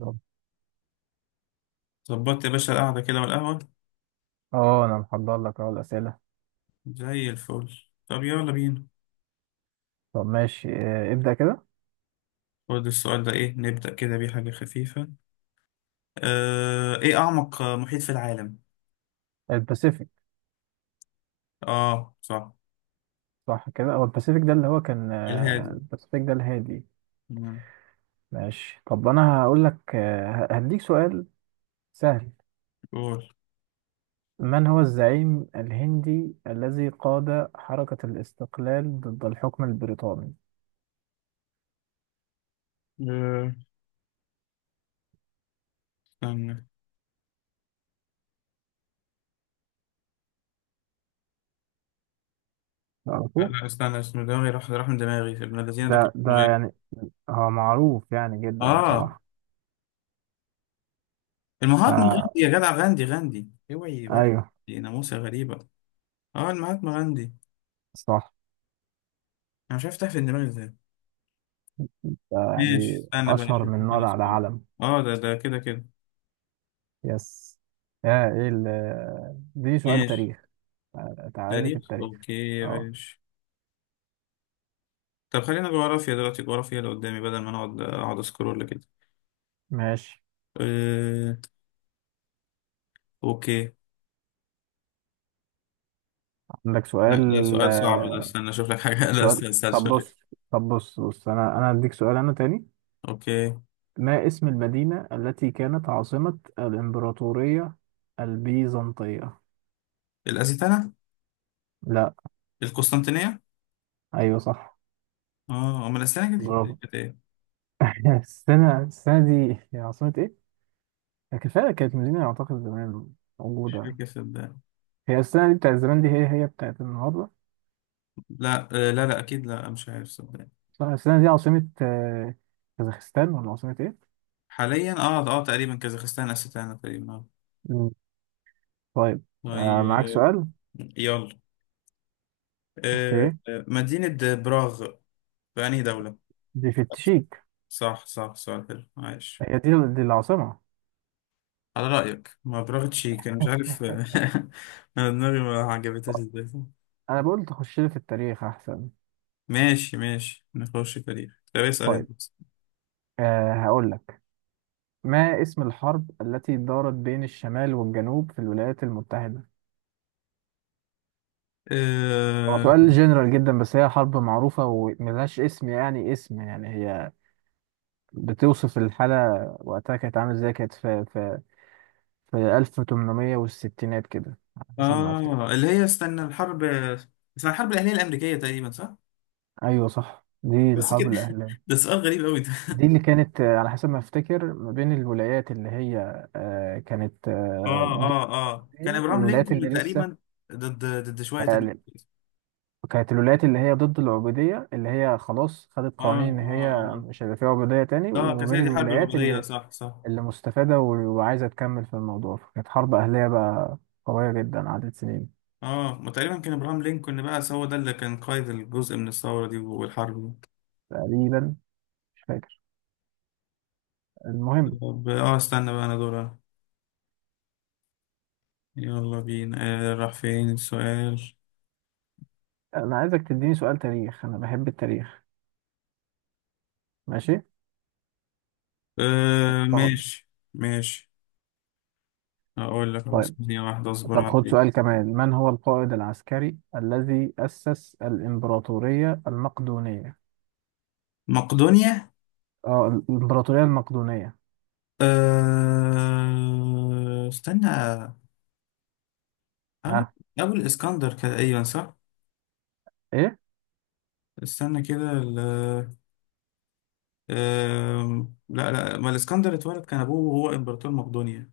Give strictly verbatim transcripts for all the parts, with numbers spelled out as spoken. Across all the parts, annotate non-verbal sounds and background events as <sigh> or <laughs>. طب، ظبطت يا باشا القعدة كده والقهوة اه انا محضر لك اهو الاسئله. زي الفل. طب يلا بينا. طب ماشي، آه، ابدا كده. خد السؤال ده، ايه نبدأ كده بيه حاجة خفيفة. آه، ايه أعمق آه، محيط في العالم؟ الباسيفيك. اه صح. صح كده، هو الباسيفيك ده اللي هو كان، آه، الهادي. الباسيفيك ده الهادي. مم. ماشي. طب انا هقول لك، آه، ه- هديك سؤال سهل. قول. من هو الزعيم الهندي الذي قاد حركه الاستقلال ضد الحكم البريطاني؟ آه، استنى. لا تعرفوه؟ لا استنى، اسمه دماغي راح راح من دماغي، ابن الذين ده كان ده ده اسمه ايه؟ يعني، هو معروف يعني جدا اه بصراحه. المهاتما فا، غاندي يا جدع، غاندي غاندي اوعي بقى. ايوه دي ناموسة غريبة. اه المهاتما غاندي. صح. انا مش عارف تحت دماغي ازاي. ده ماشي يعني استنى بقى اشهر اشوف من مكان نار على السؤال. علم. اه ده ده كده كده. يس. اه ايه ال... دي سؤال ماشي تاريخ. تعال- تعالى لي في تاريخ التاريخ. اوكي يا اه باشا. طب خلينا جغرافيا دلوقتي، جغرافيا اللي قدامي بدل ما نقعد اقعد اسكرول كده. ماشي. أه... اوكي. عندك لا سؤال؟ ده سؤال صعب ده، آه، استنى اشوف لك حاجه <laughs> لا سؤال. استنى، استنى طب شوية. بص. طب بص بص انا انا هديك سؤال انا تاني. اوكي. ما اسم المدينة التي كانت عاصمة الإمبراطورية البيزنطية؟ الأزيتنة. لا. القسطنطينية. ايوه صح. اه امال الاسلام كانت إيه؟ برافو. كانت ايه؟ <laughs> السنة السنة دي هي عاصمة ايه؟ كفاية، كانت مدينة اعتقد زمان مش موجودة. فاكر صدقني. هي السنة دي بتاعت زمان، دي هي هي بتاعت النهاردة. لا. آه، لا لا اكيد، لا مش عارف صدقني. صح. السنة دي عاصمة آه، كازاخستان، ولا عاصمة إيه؟ حاليا اه اه تقريبا كازاخستان، أستانا تقريبا اه. مم. طيب. آه معاك طيب. سؤال؟ يلا. أه... أوكي. آه، مدينة براغ في انهي دولة؟ دي في التشيك. صح صح، سؤال حلو عايش. هي دي, دي العاصمة. على رأيك ما برافيتش كان مش عارف <laughs> انا دماغي ما عجبتهاش ازاي. أنا بقول تخش لي في التاريخ أحسن. ماشي ماشي، نخش تاريخ، طب اسأل طيب. انت. آه هقول لك. ما اسم الحرب التي دارت بين الشمال والجنوب في الولايات المتحدة؟ هو آه... سؤال جنرال جدا، بس هي حرب معروفة وملهاش اسم يعني، اسم يعني هي بتوصف الحالة وقتها كانت عاملة ازاي. كانت في في في ألف وتمنمية وستين كده، على حسب ما أفتكر. اه اللي هي استنى، الحرب اسمها الحرب الأهلية الأمريكية تقريبا صح؟ ايوه صح، دي بس الحرب كده. الاهليه. <laughs> ده سؤال غريب قوي ده <laughs> دي اللي كانت، آه، على حسب ما افتكر، ما بين الولايات اللي هي، آه، كانت آه، اه ضد اه اه، كان العبودية، ابراهام والولايات اللي لينكولن لسه، تقريبا. ضد ضد شوية تانيين. آه، كانت الولايات اللي هي ضد العبوديه، اللي هي خلاص خدت اه قوانين ان اه هي اه مش هيبقى فيها عبوديه تاني، اه، وما كانت هي بين دي حرب الولايات العبودية، اللي صح صح. اللي مستفاده و- وعايزه تكمل في الموضوع، فكانت حرب اهليه بقى قويه جدا عدت سنين. اه، ما تقريبا كان ابراهام لينكولن بقى هو ده اللي كان قائد الجزء من الثورة دي والحرب دي. تقريبا. مش فاكر. المهم، طب اه استنى بقى انا دورها. يلا بينا. آه راح فين السؤال. انا عايزك تديني سؤال تاريخ، انا بحب التاريخ. ماشي. آه طب. ماشي ماشي، هقول لك خلاص، طيب. ثانية واحدة اصبر طب خد عليك. سؤال كمان. من هو القائد العسكري الذي أسس الإمبراطورية المقدونية؟ مقدونيا. اه الإمبراطورية المقدونية. آه استنى، أبو، ها؟ أبو الإسكندر كده، أيوة صح. إيه؟ استنى كده ال، آه لا لا، ما الإسكندر اتولد كان أبوه وهو إمبراطور مقدونيا.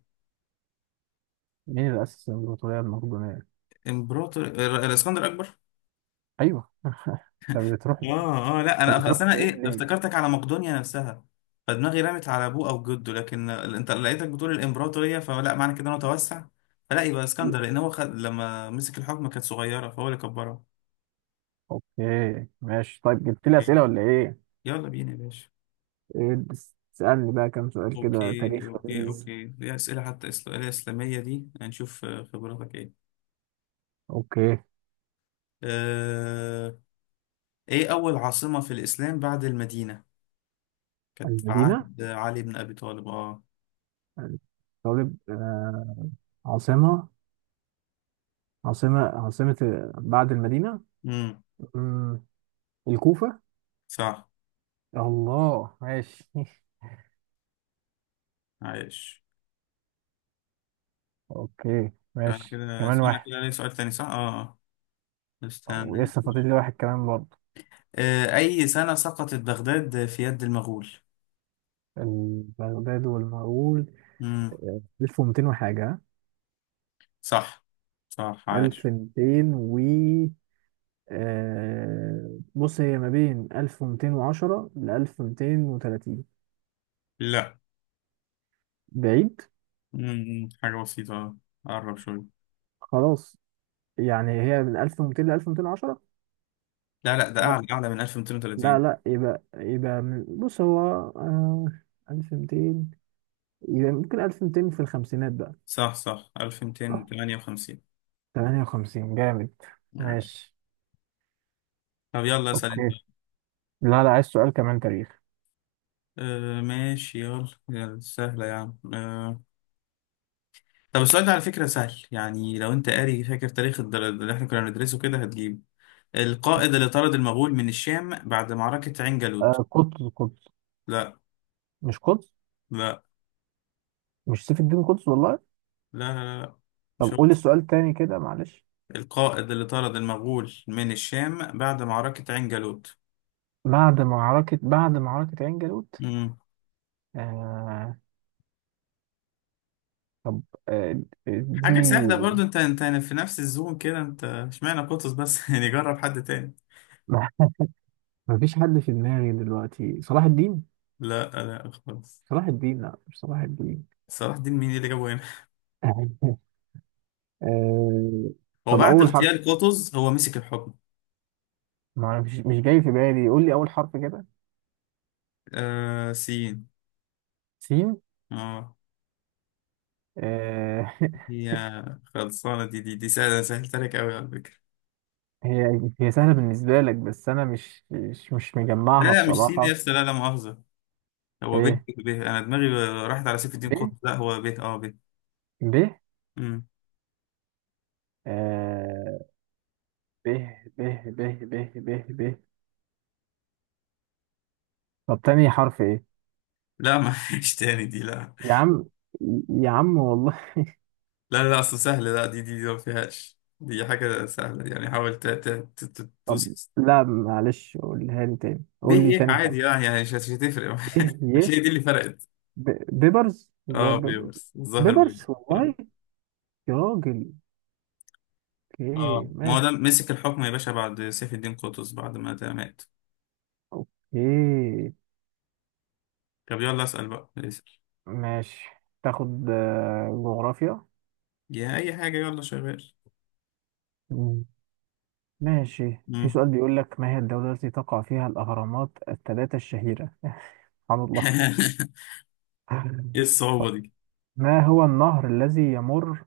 مين اللي أسس الإمبراطورية المقدونية؟ إمبراطور آه، الإسكندر أكبر. أيوه. <laughs> أنت بتروح اه اه لا أنت انا بتروح اصل انا بعيد ايه، ليه؟ افتكرتك على مقدونيا نفسها، فدماغي رمت على ابوه او جده، لكن انت لقيتك بتقول الامبراطوريه، فلا معنى كده انه توسع، فلا يبقى اسكندر لان هو خد لما مسك الحكم كانت صغيره فهو اللي كبرها. أوكي ماشي. طيب، جبت لي أوكي. أسئلة ولا إيه؟ يلا بينا يا باشا. إيه، بس اسألني بقى كام سؤال كده اوكي تاريخ اوكي لذيذ. اوكي، دي اسئله حتى، اسئله اسلاميه دي، هنشوف آه، خبراتك ايه. أوكي. آه... ايه اول عاصمه في الاسلام بعد المدينه؟ كانت في المدينة. عهد علي بن ابي طالب اه. طالب. آه عاصمة، عاصمة، عاصمة، بعد المدينة، امم مم، الكوفة. صح الله ماشي. <laughs> عايش. اوكي تعالى ماشي، كده كمان اسمع واحد. كده، ليه سؤال تاني صح؟ اه آه. استنى. ولسه فاضل لي واحد كمان برضه. آه، أي سنة سقطت بغداد في يد المغول؟ البغداد والمغول. مم. آه، ألف ومتين وحاجة، ها؟ صح صح عاش. ألف ومتين و... آه، بص هي ما بين ألف ومتين وعشرة ل ألف ومتين وتلاتين. لا. بعيد. مم. حاجة بسيطة آه. قرب شوية. خلاص، يعني هي من ألف ومتين ل ألف ومتين وعشرة. لا لا ده لا أعلى، أعلى من لا ألف ومئتين وثلاثين. لا. يبقى يبقى من- بص هو، آه، ألف ومتين. يبقى ممكن ألف ومتين في الخمسينات، صح صح بقى ألف ومئتين وتمانية وخمسين. تمانية وخمسين. جامد. ماشي. ماشي. طب يلا اسأل أنت. اوكي. لا لا، عايز سؤال كمان تاريخ. آه ماشي، يلا يلا، سهلة يا عم آه. طب السؤال ده على فكرة سهل، يعني لو انت قاري فاكر تاريخ الدر- اللي احنا كنا بندرسه كده هتجيبه. القائد اللي طرد المغول من الشام بعد معركة عين جالوت. آه قطز. قطز. لا مش قطز؟ لا مش سيف الدين قطز والله. لا لا لا، طب مش هو. قول السؤال تاني كده، معلش. القائد اللي طرد المغول من الشام بعد معركة عين جالوت. بعد معركة بعد معركة عين جالوت. مم. آه. طب. آه، حاجة سهلة اديني. برضو، انت انت يعني في نفس الزون كده، انت اشمعنى قطز بس <laughs> يعني جرب حد تاني. <laughs> ما مفيش حد في دماغي دلوقتي. صلاح الدين. لا لا خالص. صلاح الدين؟ لا مش صلاح الدين. صلاح الدين مين اللي جابه هنا؟ <laughs> آه هو طب، بعد أول حرف. اغتيال قطز هو مسك الحكم. ما أنا مش مش جاي في بالي، قول لي أول حرف كده. آه سين. سين. اه. آه <laughs> هي خلصانة دي دي دي سهلة، أنا سهلت عليك أوي على فكرة. هي. هي سهلة بالنسبة لك، بس أنا مش مش مش لا مجمعها لا مش سين يا بصراحة. أسطى، لا لا مؤاخذة. هو به إيه. به، أنا دماغي راحت على سيف الدين ب. قطب، لا هو به أه به. ب. أمم. آه ب. ب. ب. ب. ب. ب. طب، تاني حرف إيه؟ لا معلش تاني دي لا. يا عم، يا عم والله. لا لا أصل سهلة، لا دي دي, دي ما فيهاش، دي حاجة سهلة يعني، حاول ت- ت- ت- ت- طب. توصل. لا معلش، قولها لي تاني، به قول لي يه تاني عادي حرف. أه، يعني مش مش هتفرق. إيه. <laughs> مش ي. هي دي اللي فرقت. ب. بيبرز الظاهر. أه بيبرز. بيبرس الظاهر بيبرس. بيبرز أه والله. يا راجل. أوكي أه، ما هو ده ماشي. مسك الحكم يا باشا بعد سيف الدين قطز، بعد ما ده مات. أوكي طب يلا اسأل بقى. ماشي، تاخد آه، جغرافيا. يا اي حاجه، يلا شغال. ماشي، في مم. سؤال بيقول لك، ما هي الدولة التي تقع فيها الأهرامات الثلاثة الشهيرة؟ <laughs> سبحان الله. <laughs> ايه الصعوبه دي؟ ما هو النهر الذي يمر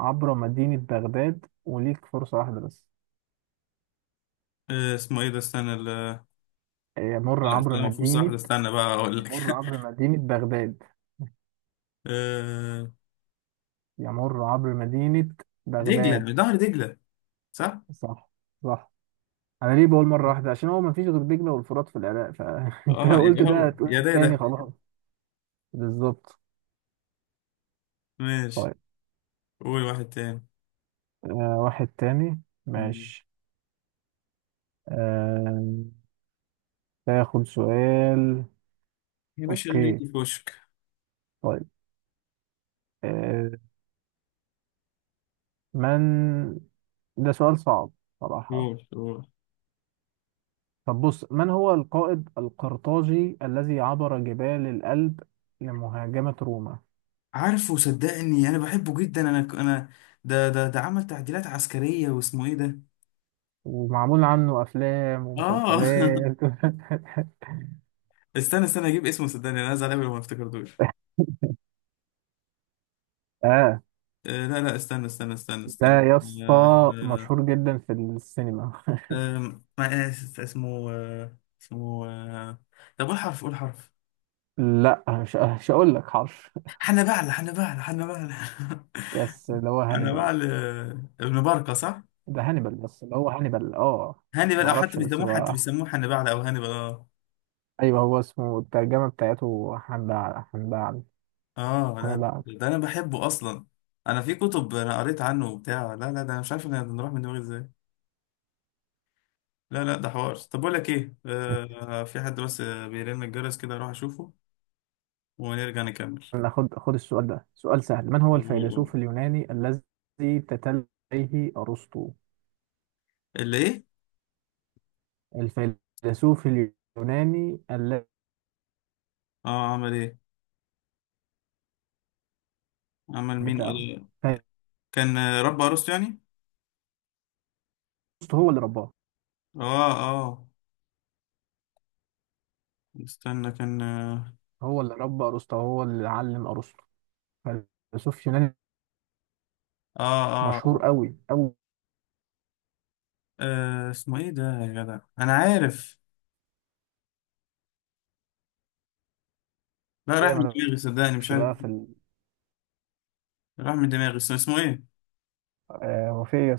عبر مدينة بغداد؟ وليك فرصة واحدة بس. آه اسمه ايه ده، استنى ال-، يمر لا عبر استنى المفروض صح مدينة. ده، استنى بقى اقول لك. <laughs> يمر عبر مدينة بغداد. آه، يمر عبر مدينة بغداد. دجله، ظهر دجله. صح. صح. صح. أنا ليه بقول مرة واحدة؟ عشان هو مفيش غير دجلة والفرات في العراق، فأنت <laughs> اه لو يبقى قلت ده هو هتقول يا ده يا تاني ده. خلاص. بالظبط. ماشي. طيب. قول واحد تاني. آه واحد تاني. مم. ماشي. آه تاخد سؤال. يا باشا اللي اوكي. يجي في وشك. طيب. آه، من. ده سؤال صعب صراحة. قول قول. طب بص، من هو القائد القرطاجي الذي عبر جبال الألب لمهاجمة روما، عارفه صدقني، انا بحبه جدا، انا انا ده ده ده عمل تعديلات عسكريه، واسمه ايه ده. ومعمول عنه أفلام اه ومسلسلات؟ <laughs> <laughs> استنى استنى اجيب اسمه، صدقني انا زعلان لما افتكرتوش. اه آه، لا لا استنى استنى استنى ده استنى. يا اسطى آه، مشهور جدا في السينما. آه، آه، اسمه آه، اسمه آه، طب قول حرف، قول حرف. <laughs> لا مش مش هقول لك حرش. حنبعل حنبعل حنبعل يس، اللي هو <laughs> هانيبال. حنبعل آه، ابن بركة صح؟ ده هانيبال، بس اللي هو هانيبال. اه هانيبال، او حتى معرفش، بس بيسموه، حتى هو. بيسموه حنبعل او هانيبال اه. ايوه، هو اسمه الترجمة بتاعته حنبع. حنبع. اه لا حنبع. لا، ده انا بحبه اصلا. انا في كتب، انا قريت عنه وبتاع، لا لا ده انا مش عارف ان نروح من دماغي ازاي. لا لا ده حوار. طب بقول لك ايه، آه في حد بس آه، بيرن الجرس كده اروح اشوفه ونرجع نكمل. ناخد خد السؤال ده. سؤال سهل. من هو قول قول. الفيلسوف اليوناني الذي تتلى عليه أرسطو؟ اللي ايه؟ الفيلسوف اليوناني الذي اه عمل ايه؟ عمل مين بتاعه قال؟ كان آه، رب عروسته يعني. أرسطو، هو اللي رباه، اه اه استنى كان اه. هو اللي ربى أرسطو، هو اللي علم أرسطو. فيلسوف يوناني اه مشهور اه, قوي قوي. آه اسمه ايه ده يا جدع، انا عارف. لا راح كده من دماغي صدقني، مش مالكش عارف. بقى في ال-، راح من دماغي اسمه، اسمه ايه؟ آه، وفي